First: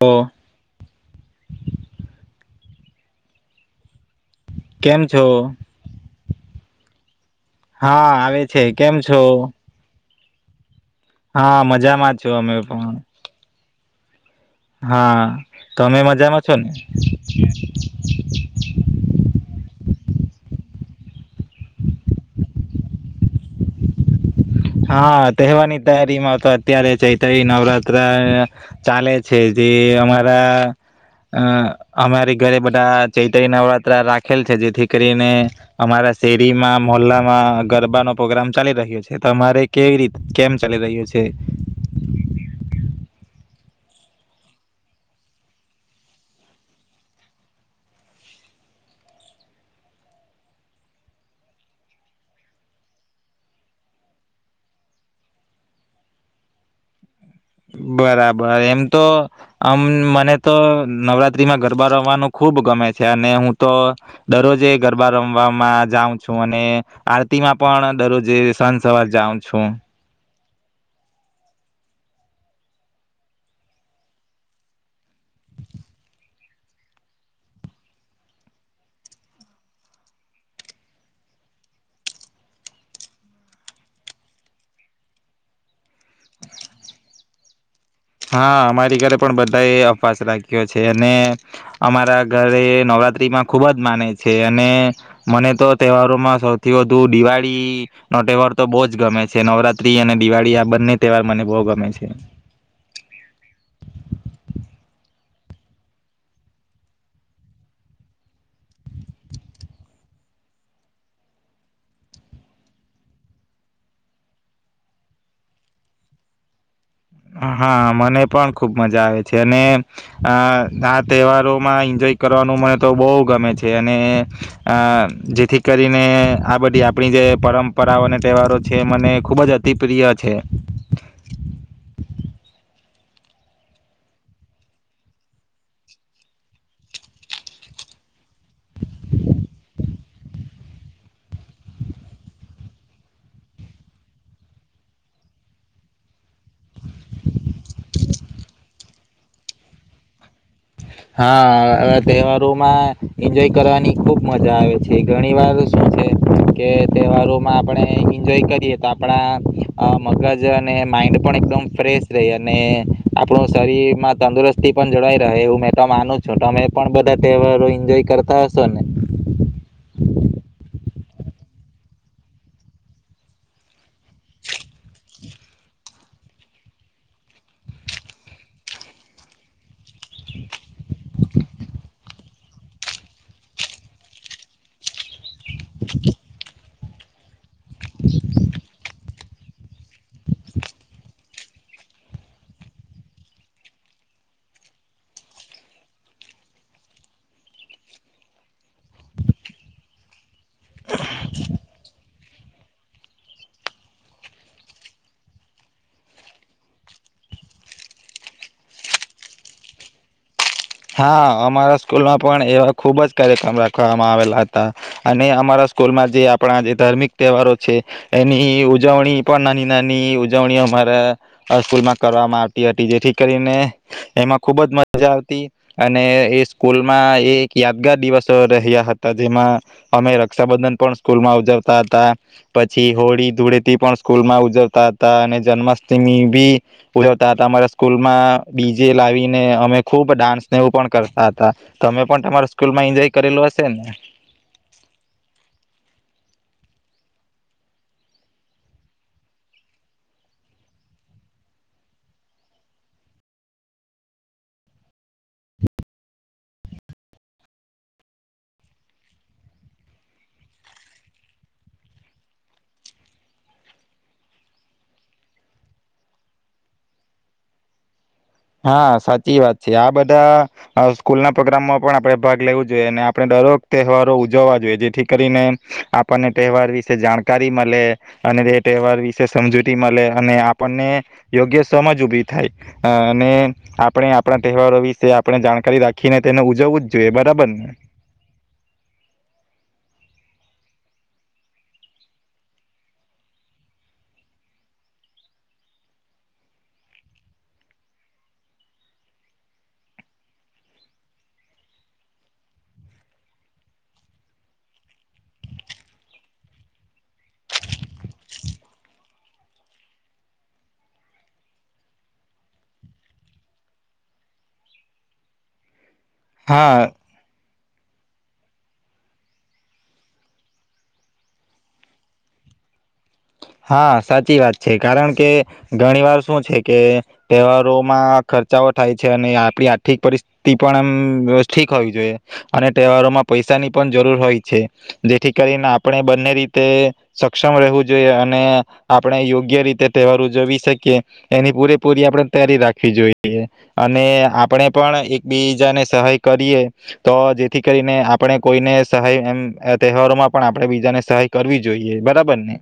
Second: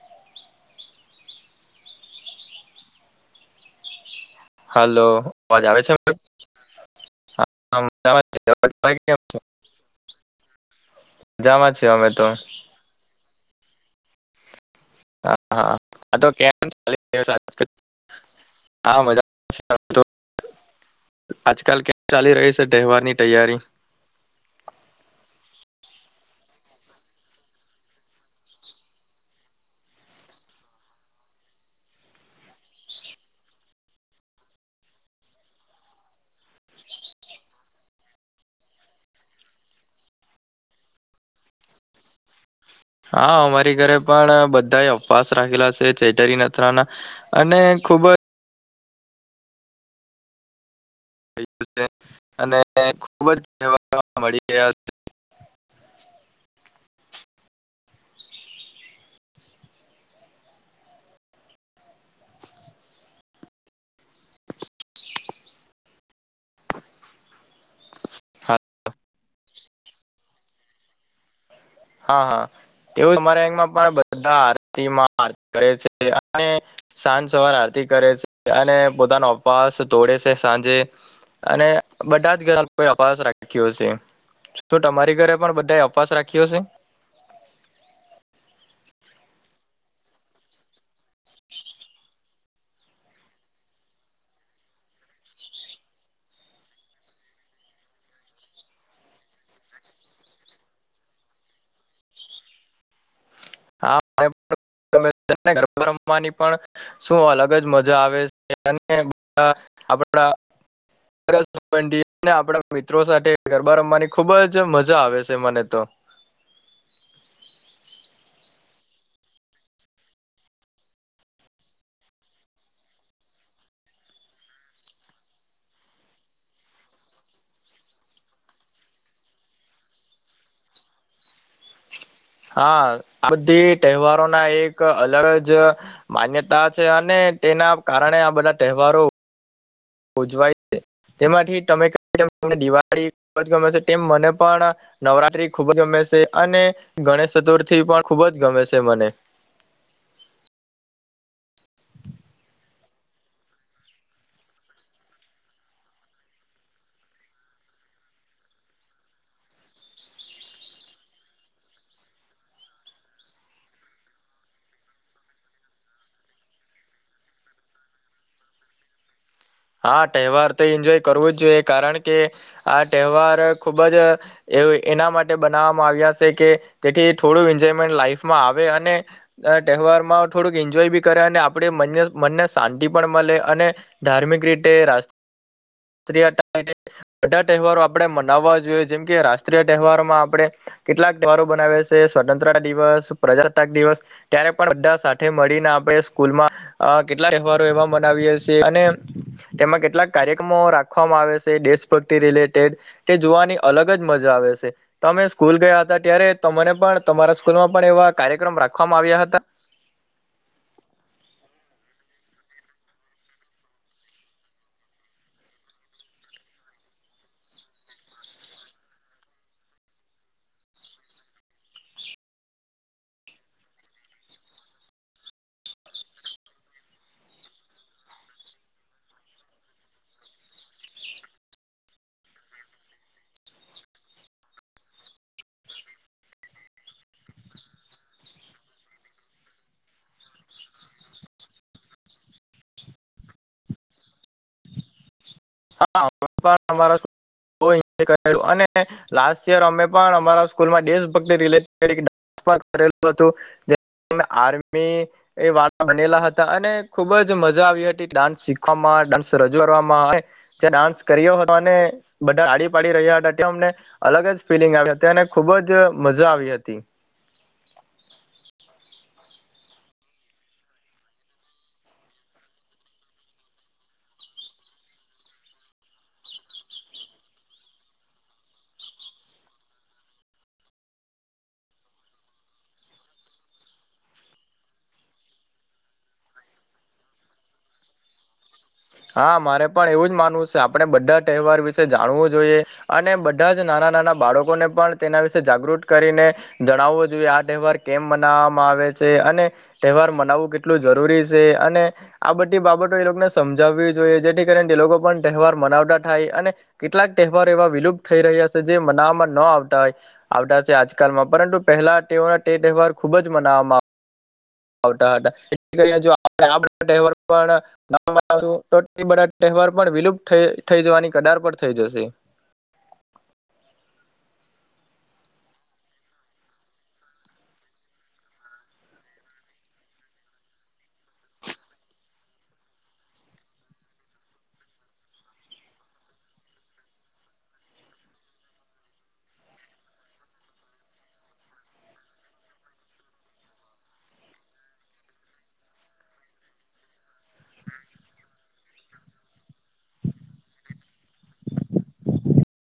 તો. કેમ હાલો છો? અવાજ આવે છે? [unintelligible] હા મજામાં આવે છે અવાજ આવે કેમ કે? છો? હા મજામાં છો અમે પણ. હા હા તમે આ તો મજામાં કેમ છો ને? ચાલી રહ્યો છે આજકાલ હા મજામાં છીએ આજકાલ કેમ ચાલી રહી છે તહેવારની તૈયારી? હા, તહેવારની તૈયારી માં તો અત્યારે ચૈત્રી નવરાત્રા ચાલે છે. જે અમારા અ અમારી ઘરે બધા ચૈત્રી નવરાત્રા રાખેલ છે જેથી કરીને અમારા શેરીમાં મોલ્લામાં ગરબાનો પ્રોગ્રામ ચાલી રહ્યો છે. તમારે કેવી રીત કેમ ચાલી રહ્યો છે? હા અમારી ઘરે પણ બધા એ ઉપાસ રાખેલા છે ચેટરી નથરાના અને ખુબ જ અને ખુબ જ મળી ગયા છે. બરાબર, એમ તો આમ મને તો નવરાત્રીમાં ગરબા રમવાનું ખુબ ગમે છે, અને હું તો દરરોજે ગરબા રમવામાં જાઉં છું, અને આરતીમાં પણ દરરોજે હા સાંજ સવાર જાઉં છું. હા, હા, તેઓ તમારાં ગામમાં પણ બધા આરતીમાં આરતી કરે છે અને સાંજ સવાર આરતી કરે છે અને પોતાનો અપાસ તોડે છે, સાંજે અને બધા જ ઘર અપવાસ રાખ્યો છે તમારી ઘરે પણ બધાએ અપવાસ રાખ્યો હશે? હા, અમારી ઘરે પણ બધા એ અપાસ રાખ્યો છે, અને અમારા ઘરે નવરાત્રીમાં ખુબ જ માને છે‌. અને મને તો તહેવારોમાં સૌથી વધુ દિવાળી નો તહેવાર તો બહુ જ ગમે છે. નવરાત્રી અને દિવાળી-આ બંને તહેવાર મને બહુ ગમે છે. હા ગરબા રમવાની પણ શું અલગ જ મજા આવે છે અને આપ આપ મિત્રો સાથે ગરબા રમવાની ખુબ જ મજા આવે છે મને તો હા મને પણ ખૂબ મજા આવે છે અને આ આ તહેવારોમાં એન્જોય કરવાનું મને તો બો‌ ગમે છે અને આ જેથી કરીને આ બધી આપણી જે પરંપરાઓ અને તહેવારો છે મને ખૂબ જ અતિ પ્રિય છે હા આ બધી તહેવારોના એક અલગ જ માન્યતા છે અને તેના કારણે આ બધા તહેવારો ઉજવાય છે તેમાંથી તમે કઈ તેમ દિવાળી ખુબજ ગમે છે તેમ મને પણ નવરાત્રી ખૂબ જ ગમે છે અને ગણેશ ચતુર્થી પણ ખૂબ જ ગમે છે મને હા હવે તહેવારોમાં એન્જોય કરવાની ખુબ મજા આવે છે ઘણી વાર શું છે કે તહેવારોમાં આપણે એન્જોય કરીએ તો આપણા અ મગજ અને માઈન્ડ પણ એકદમ ફ્રેશ રહી અને આપણું શરીરમાં તંદુરસ્તી પણ જળઈ રહે મેતો માનું છું તમે પણ બધા તહેવારો એન્જોય કરતા હશો ને હા તહેવાર તો એન્જોય કરવું જ જોઈએ કારણ કે આ તહેવાર ખૂબ જ એ એના માટે બનાવવામાં આવ્યા છે કે જેથી થોડું એન્જોયમેન્ટ લાાઈફમાં આવે અને તહેવારમાં થોડુંક એન્જોય ભી કરાય અને આપણે મંને મનને શાંતિ પણ મળે અને ધાર્મિક [unintelligible] [inaudible] [inaudible] તહેવારો આપણે મનાવવા જોઈએ જેમ કે રાષ્ટ્ર [inaudible] તહેવારમાં આપણે કેટલાક તહેવારો બનાવેસે સ્વતંત્રતા દિવસ પ્રજતાક દિવસ ત્યારે પણ બધા સાથે મળીને આપણે સ્કૂલમાં કેટલા તહેવારો એવા મનાવીએ છીએ અને [inaudible] તેમાં કેટલા કાર્ય ક્રમો રાખવામાં આવે છે દેશભક્તિ [unintelligible] કે જોવાની અલગ જ મજા આવે છે ત અમે સ્કૂલ ગયા હતા ત્યારે તને પણ તમારા સ્કૂલમાં પણ એવા કાર્યક્રમ રાખવામાં આવ્યા હતા હા અમારા સ્કૂલમાં પણ એવા ખૂબ જ કાર્યક્રમ રાખવામાં આવેલા હતા અને અમારા સ્કૂલમાં જે આપણા જે ધાર્મિક તહેવારો છે એની ઉજવણી પણ નાની નાની ઉજવણી અમારા સ્કૂલમાં કરવામાં આવતી હતી જેથી કરીને એમાં ખૂબ જ મજા આવતી અને એ સ્કૂલમાં એ એક યાદગાર દિવસ રહ્યા હતા જેમાં અમે રક્ષાબંધન પણ સ્કૂલ માં ઉજવતા હતા પછી હોળી ધૂળેથી પણ સ્કૂલ માં ઉજવતા હતા અને જન્માષ્ટમી ભી ઉજવતા હતા અમારા સ્કૂલમાં ડી જે લાવીને અમે ખુબ ડાન્સ ને એવું પણ કરતા હતા તમે પણ તમારા સ્કૂલમાં એન્જોય કરેલું હશે ને [inaudible] ત્યા ડાન્સ કર્યો હતો અને બધા ટાડી પાડી રહ્યા હતા ત્યાં અમને અલગ જ ફિલિંગ આવ હતી અને ખુબ જ મજા આવી હતી હા સાચી વાત છે આ બધા સ્કૂલ ના પ્રોગ્રામમાં પણ આપણે ભાગ લેવું જોઈએ અને આપણે દરોક તહેવારો ઉજવવા જોઈએ જેથી કરીને આપણને તહેવાર વિશે જાણકારી મળે અને તે તહેવાર વિશે સમજૂતી મળે અને આપણને યોગ્ય સમજ ઉભી થાય ને આપણે આપણા તહેવારો વિશે આપણે જાણકારી રાખીને તેને ઉજવવું જ જોઈએ બરાબર ને હા મારે પણ એવું જ માનવું છે આપણે બધા તહેવાર વિશે જાણવું જોઈએ અને બધા જ નાના નાના બાળકોને પણ તેના વિશે જાગૃત કરીને જણાવવો જોઈએ આ તહેવાર કેમ મનાવવામાં આવે છે અને તહેવાર મનાવવું કેટલું જરૂરી છે અને આ બધી બાબતો એ લોકોને સમજ ઉજવવી જોઈએ જેથી કરીને તે લોકો પણ તહેવાર મનાવતા થાય અને કેટલાક તહેવાર એવા વિલુપ્ત થઈ રહ્યા છે જે મનાવવામાં ન આવતાય આવતા છે આજકાલમાં પરંતુ પહેલા તેઓના તે તહેવાર ખુબ જ મનાવામાં આવ આવટા [inaudible] [inaudible] પણ હા [inaudible] તહેવાર પણ વિલુપ્ત થઈ જવાની કદાર પર થઈ જશે હા સાચી વાત છે કારણ કે ઘણી વાર શું છે કે તહેવારોમાં ખર્ચાઓ થાય છે અને આપણી આર્થિક પરિસ્થિતિ પણ એમ ઠીક હોવી જોઈએ અને તહેવારોમાં પૈસાની પણ જરૂર હોય છે જેથી કરીને આપણે બંને રીતે સક્ષમ રહેવું જોઈએ ને આપણે યોગ્ય રીતે તહેવાર ઉજવી શકીએ એની પૂરેપૂરી આપણે તૈારી રાખવી જોઈએ અને આપણે પણ એકબીજાને સહાય કરીએ તો જેથી કરીને આપણે કોઈને સહાય એ તહેવારોમાં પણ આપણે બીજાને સહાય કરવી જોઈએ બરાબરને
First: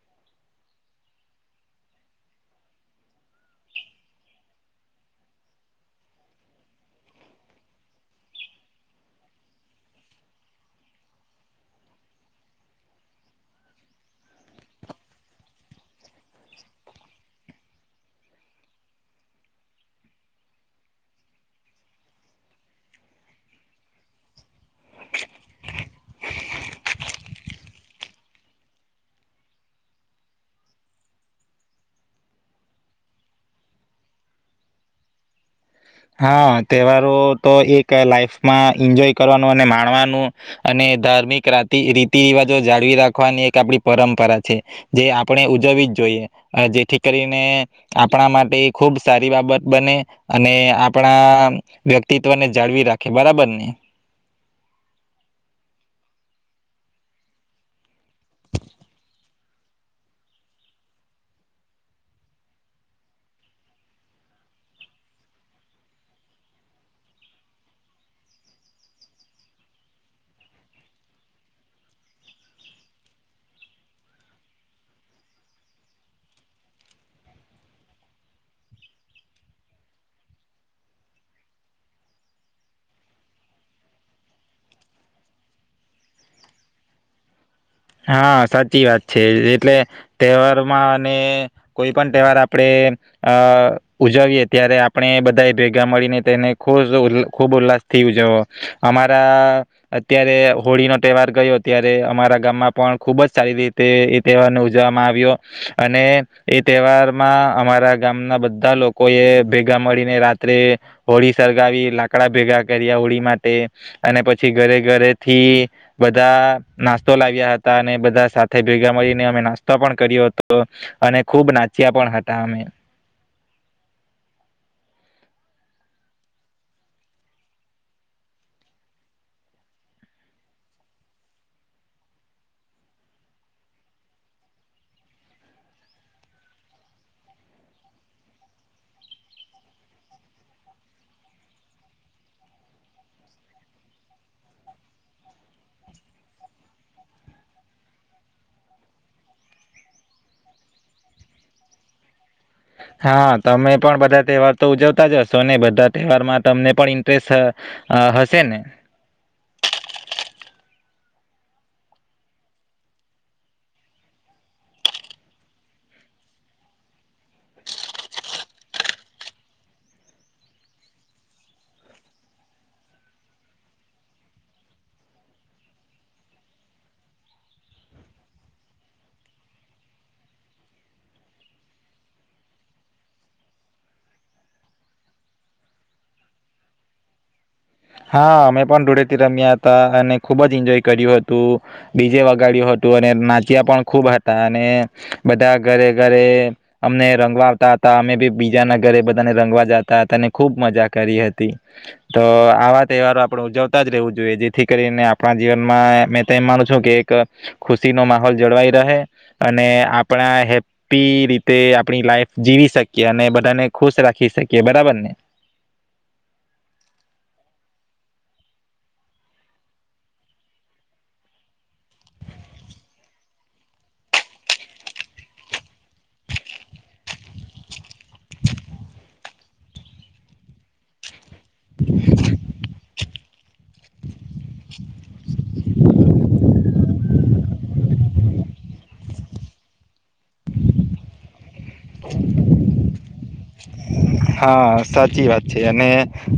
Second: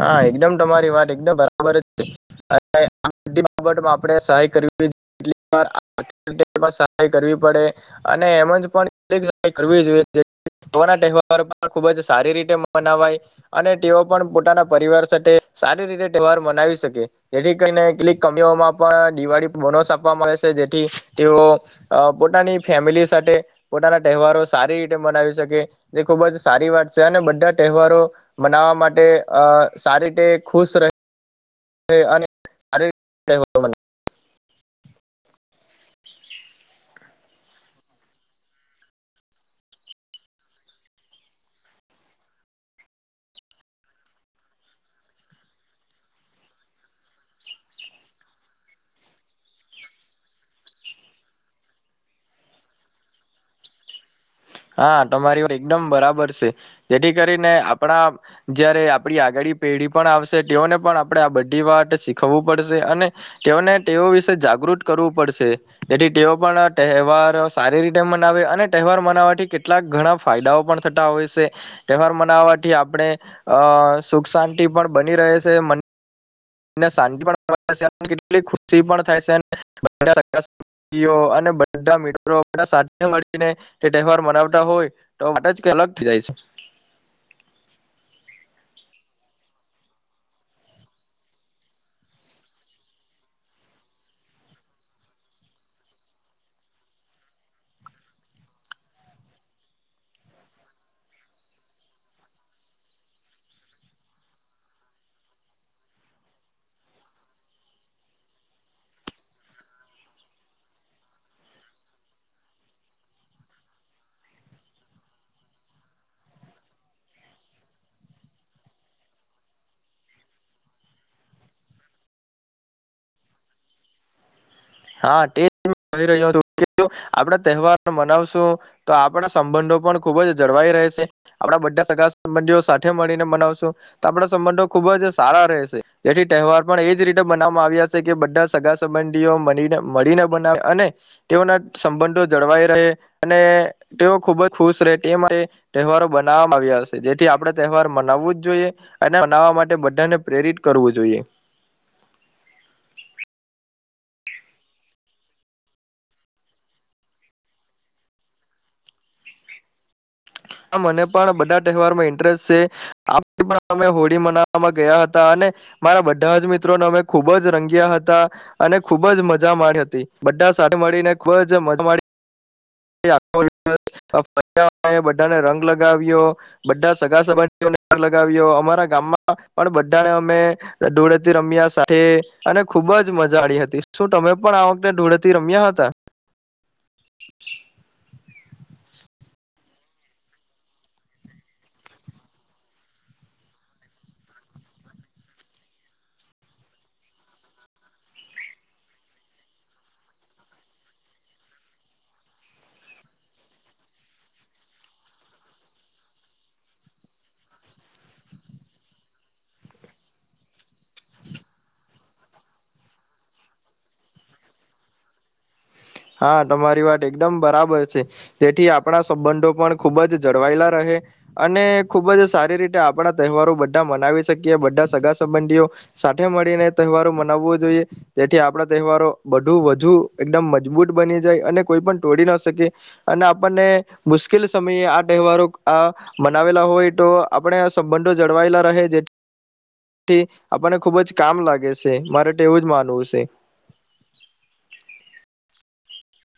હા એકદમ તમારી વાત એકદમ બરાબર આપ સહવીહાય કરવી પડે અને એમનાહેવાર ખુબ જ સારી રીતે મનાવાય અને તેઓ પણ પોતાના [inaudible] પરિવાર સાથે સારી રીતે તહેવાર મનાવી શકે જેથી કરીને કેટલીક કમીઓમાં પણ દિવાળી બોનસ આપવા આવે છે જેથી તેઓ પોતાની ફેમિલી સાથે પોતાના તહેવારો સારી રીતે મનાવી શકે જે ખૂબ જ સારી વાત છે અને બધા તહેવારો મનાવા માટે અ સારી રીતે ખુશ રહે અને શારીરિક [inaudible] હા તહેવારો તો એક લાઈફમાં એન્જોય કરવાનું અને માણવાનું અને ધાર્મિક રા રીતિ રિવાજો જાળવી રાખવાની એક આપણી પરંપરા છે જે આપણે ઉજવવી જ જોઈએ જેથી કરીને આપણા માટે ખુબ સારી બાબત બને અને પણ વ્યક્તિત્વને જાળવી રાખે બરાબર ને હા તમારી વાત એકદમ બરાબર છે જેથી કરીને આપણા જયારે આપડી આગળ પેઢી પણ આવશે તેઓને પણ આપણે આ બધી વાત શીખવું પડશે અને તેઓને તેઓ વિશે જાગૃત કરવું પડશે જેથી તેઓ પણ તહેવાર સારી રીતે મનાવે અને તહેવાર મનાવવાથી કેટલાક ઘણા ફાયદાઓ પણ થતા હોય છે તહેવાર મનાવાથી આપણે અ સુખ શાંતિ પણ બની રહે છે શાંતિ પણ કેટલી ખુશી પણ થાય છે અને બધા [inaudible] સાથે મળીને તે તહેવાર મનાવતા હોય તો વાત જ અલગ થઈ જાય છે [inaudible] હા સાચી વાત છે એટલે તહેવારમાં અને કોઈ પણ તહેવાર આપડે અ ઉજવીએ ત્યારે આપણે બધા એ ભેગા મળીને તેને ખુબ ખૂબ ઉલ્લાસથી ઉજવો અમારા અત્યારે હોળીનોો તહેવાર ગયો ત્યારે અમારા ગામમાં પણ ખુબ જ સારી રીતે એ તહેવારને ઉજવવામાં આવ્યો અને એ તહેવારમાં અમારા ગામના બધા લોકો એ ભેગા મળીને રાત્રે હોળી સળગાવી લાકડા ભેગા કર્યા હોળી માટે અને પછી ઘરે ઘરે થી બધા નાસ્તો લાવ્યા હતા અને બધા સાથે ભેગા મળીને અમે નાસ્તો પણ કર્યો હતો અને ખુબ નાચ્યા પણ હતા અમે હા તે કહી રહ્યોું આપડા તહેવાર મનાવશું તો આપડા સંબંધો પણ ખુબ જ જળવાઈ રહેશે આપડા બધા સગા સંબંધીઓ સાથે મળીને મનાવશું તો આપડા સંબંધો ખુબ જ સારા રહેશે જેથી તહેવાર પણ એજ રીતે મનાવવામાં આવ્યા છે કે બધા સગા સંબંધીઓ મની [inaudible] મળીને બનાવે અને તેઓના સંબંધો જળવાઈ રહે અને તેઓ ખુબ જ ખુશ રહે તે માટે તહેવારો બનાવવામાં આવ્યા હશે જેથી આપણે તહેવાર મનાવવું જ જોઈએ અને મનાવવા માટે બધાને પ્રેરિત કરવું જોઈએ હા તમે પણ બધા તહેવાર તો ઉજવતા જશો ને બધા તહેવાર માં તમને પણ ઇન્ટરેસ્ટ હશે ને હ મને પણ બધા તહેવારમાં ઇન્ટરેસ્ટ છે પણ અમે હોળી મનાવવામાં ગયા હતા અને મારા બધા જ મિત્રોને અમે ખૂબ જ રંગ્યા હતા અને ખૂબ જ મજા મા હતી બધા સાથે મળીને ખૂબ જ મજા [inaudible] [inaudible] બધાને રંગ લગાવ્યો બધા સગા સબંધીઓને પણ લગાવ્યો અમારા ગામમાં પણ બધાને અમે ધૂળેથી રમ્યા સાથે અને ખુબ જ મજા આવી હતી. શું તમે પણ આ વખતે ધૂળેથી રમ્યા હતા? હા અમે પણ ધૂળેથી રમ્યા હતા અને ખુબ જ એન્જોય કર્યું હતું. ડીજે વગાડ્યું હતું અને નાચ્યા પણ ખૂબ હતા અને બધા ઘરે ઘરે અમને રંગવા આવતા હતા, અમે બી બીજાના ઘરે બધાને રંગવા જતા હતા અને ખૂબ મજા કરી હતી. તો આવા તહેવારો આપણે ઉજવતા જ રહેવું જોઈએ. જેથી કરીને આપણા જીવનમાં મેં તો એમ માનું છું કે એક ખુશીનો માહોલ જળવાઈ રહે અને આપણા હેપી રીતે આપણી લાઈફ જીવી શકીએ અને બધાને ખુશ રાખી શકીએ. બરાબર ને? હા તમારી વાત એકદમ બરાબર છે. તેથી આપણા સંબંધો પણ ખુબ જ જળવાયેલા રહે અને ખુબ જ સારી રીતે આપણા તહેવારો બધા મનાવી શકીએ. બધા સગા સંબંધીઓ સાથે મળીને તહેવારો મનાવવો જોઈએ. તેથી આપણા તહેવારો બધું વધુ એકદમ બુટ બની જાય અને કોઈ પણ તોડી ન શકે અને આપણને મુશ્કેલ સમયે આ તહેવારો આ મનાવેલા હોય તો આપણે આ સંબંધો જળવાયેલા રહે જેથી આપણને ખુબ જ કામ લાગે શે મારે તો એવું જ માનવું શે. હા સાચી વાત છે અને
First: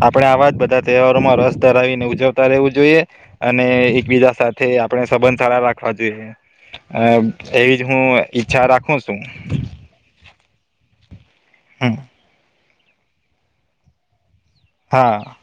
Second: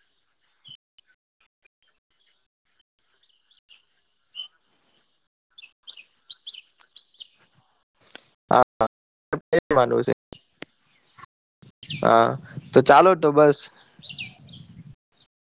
આપણે આવા જ બધા તહેવારોમાં રસ ધરાવીને ઉજવતા રહેવું જોઈએ અને એકબીજા સાથે આપણે સંબંધ સારા રાખવા જોઈએ. અ એવી હું હા ઈચ્છા રાખું છું. એ માનવું છે હા. તો ચાલો તો બસ હા.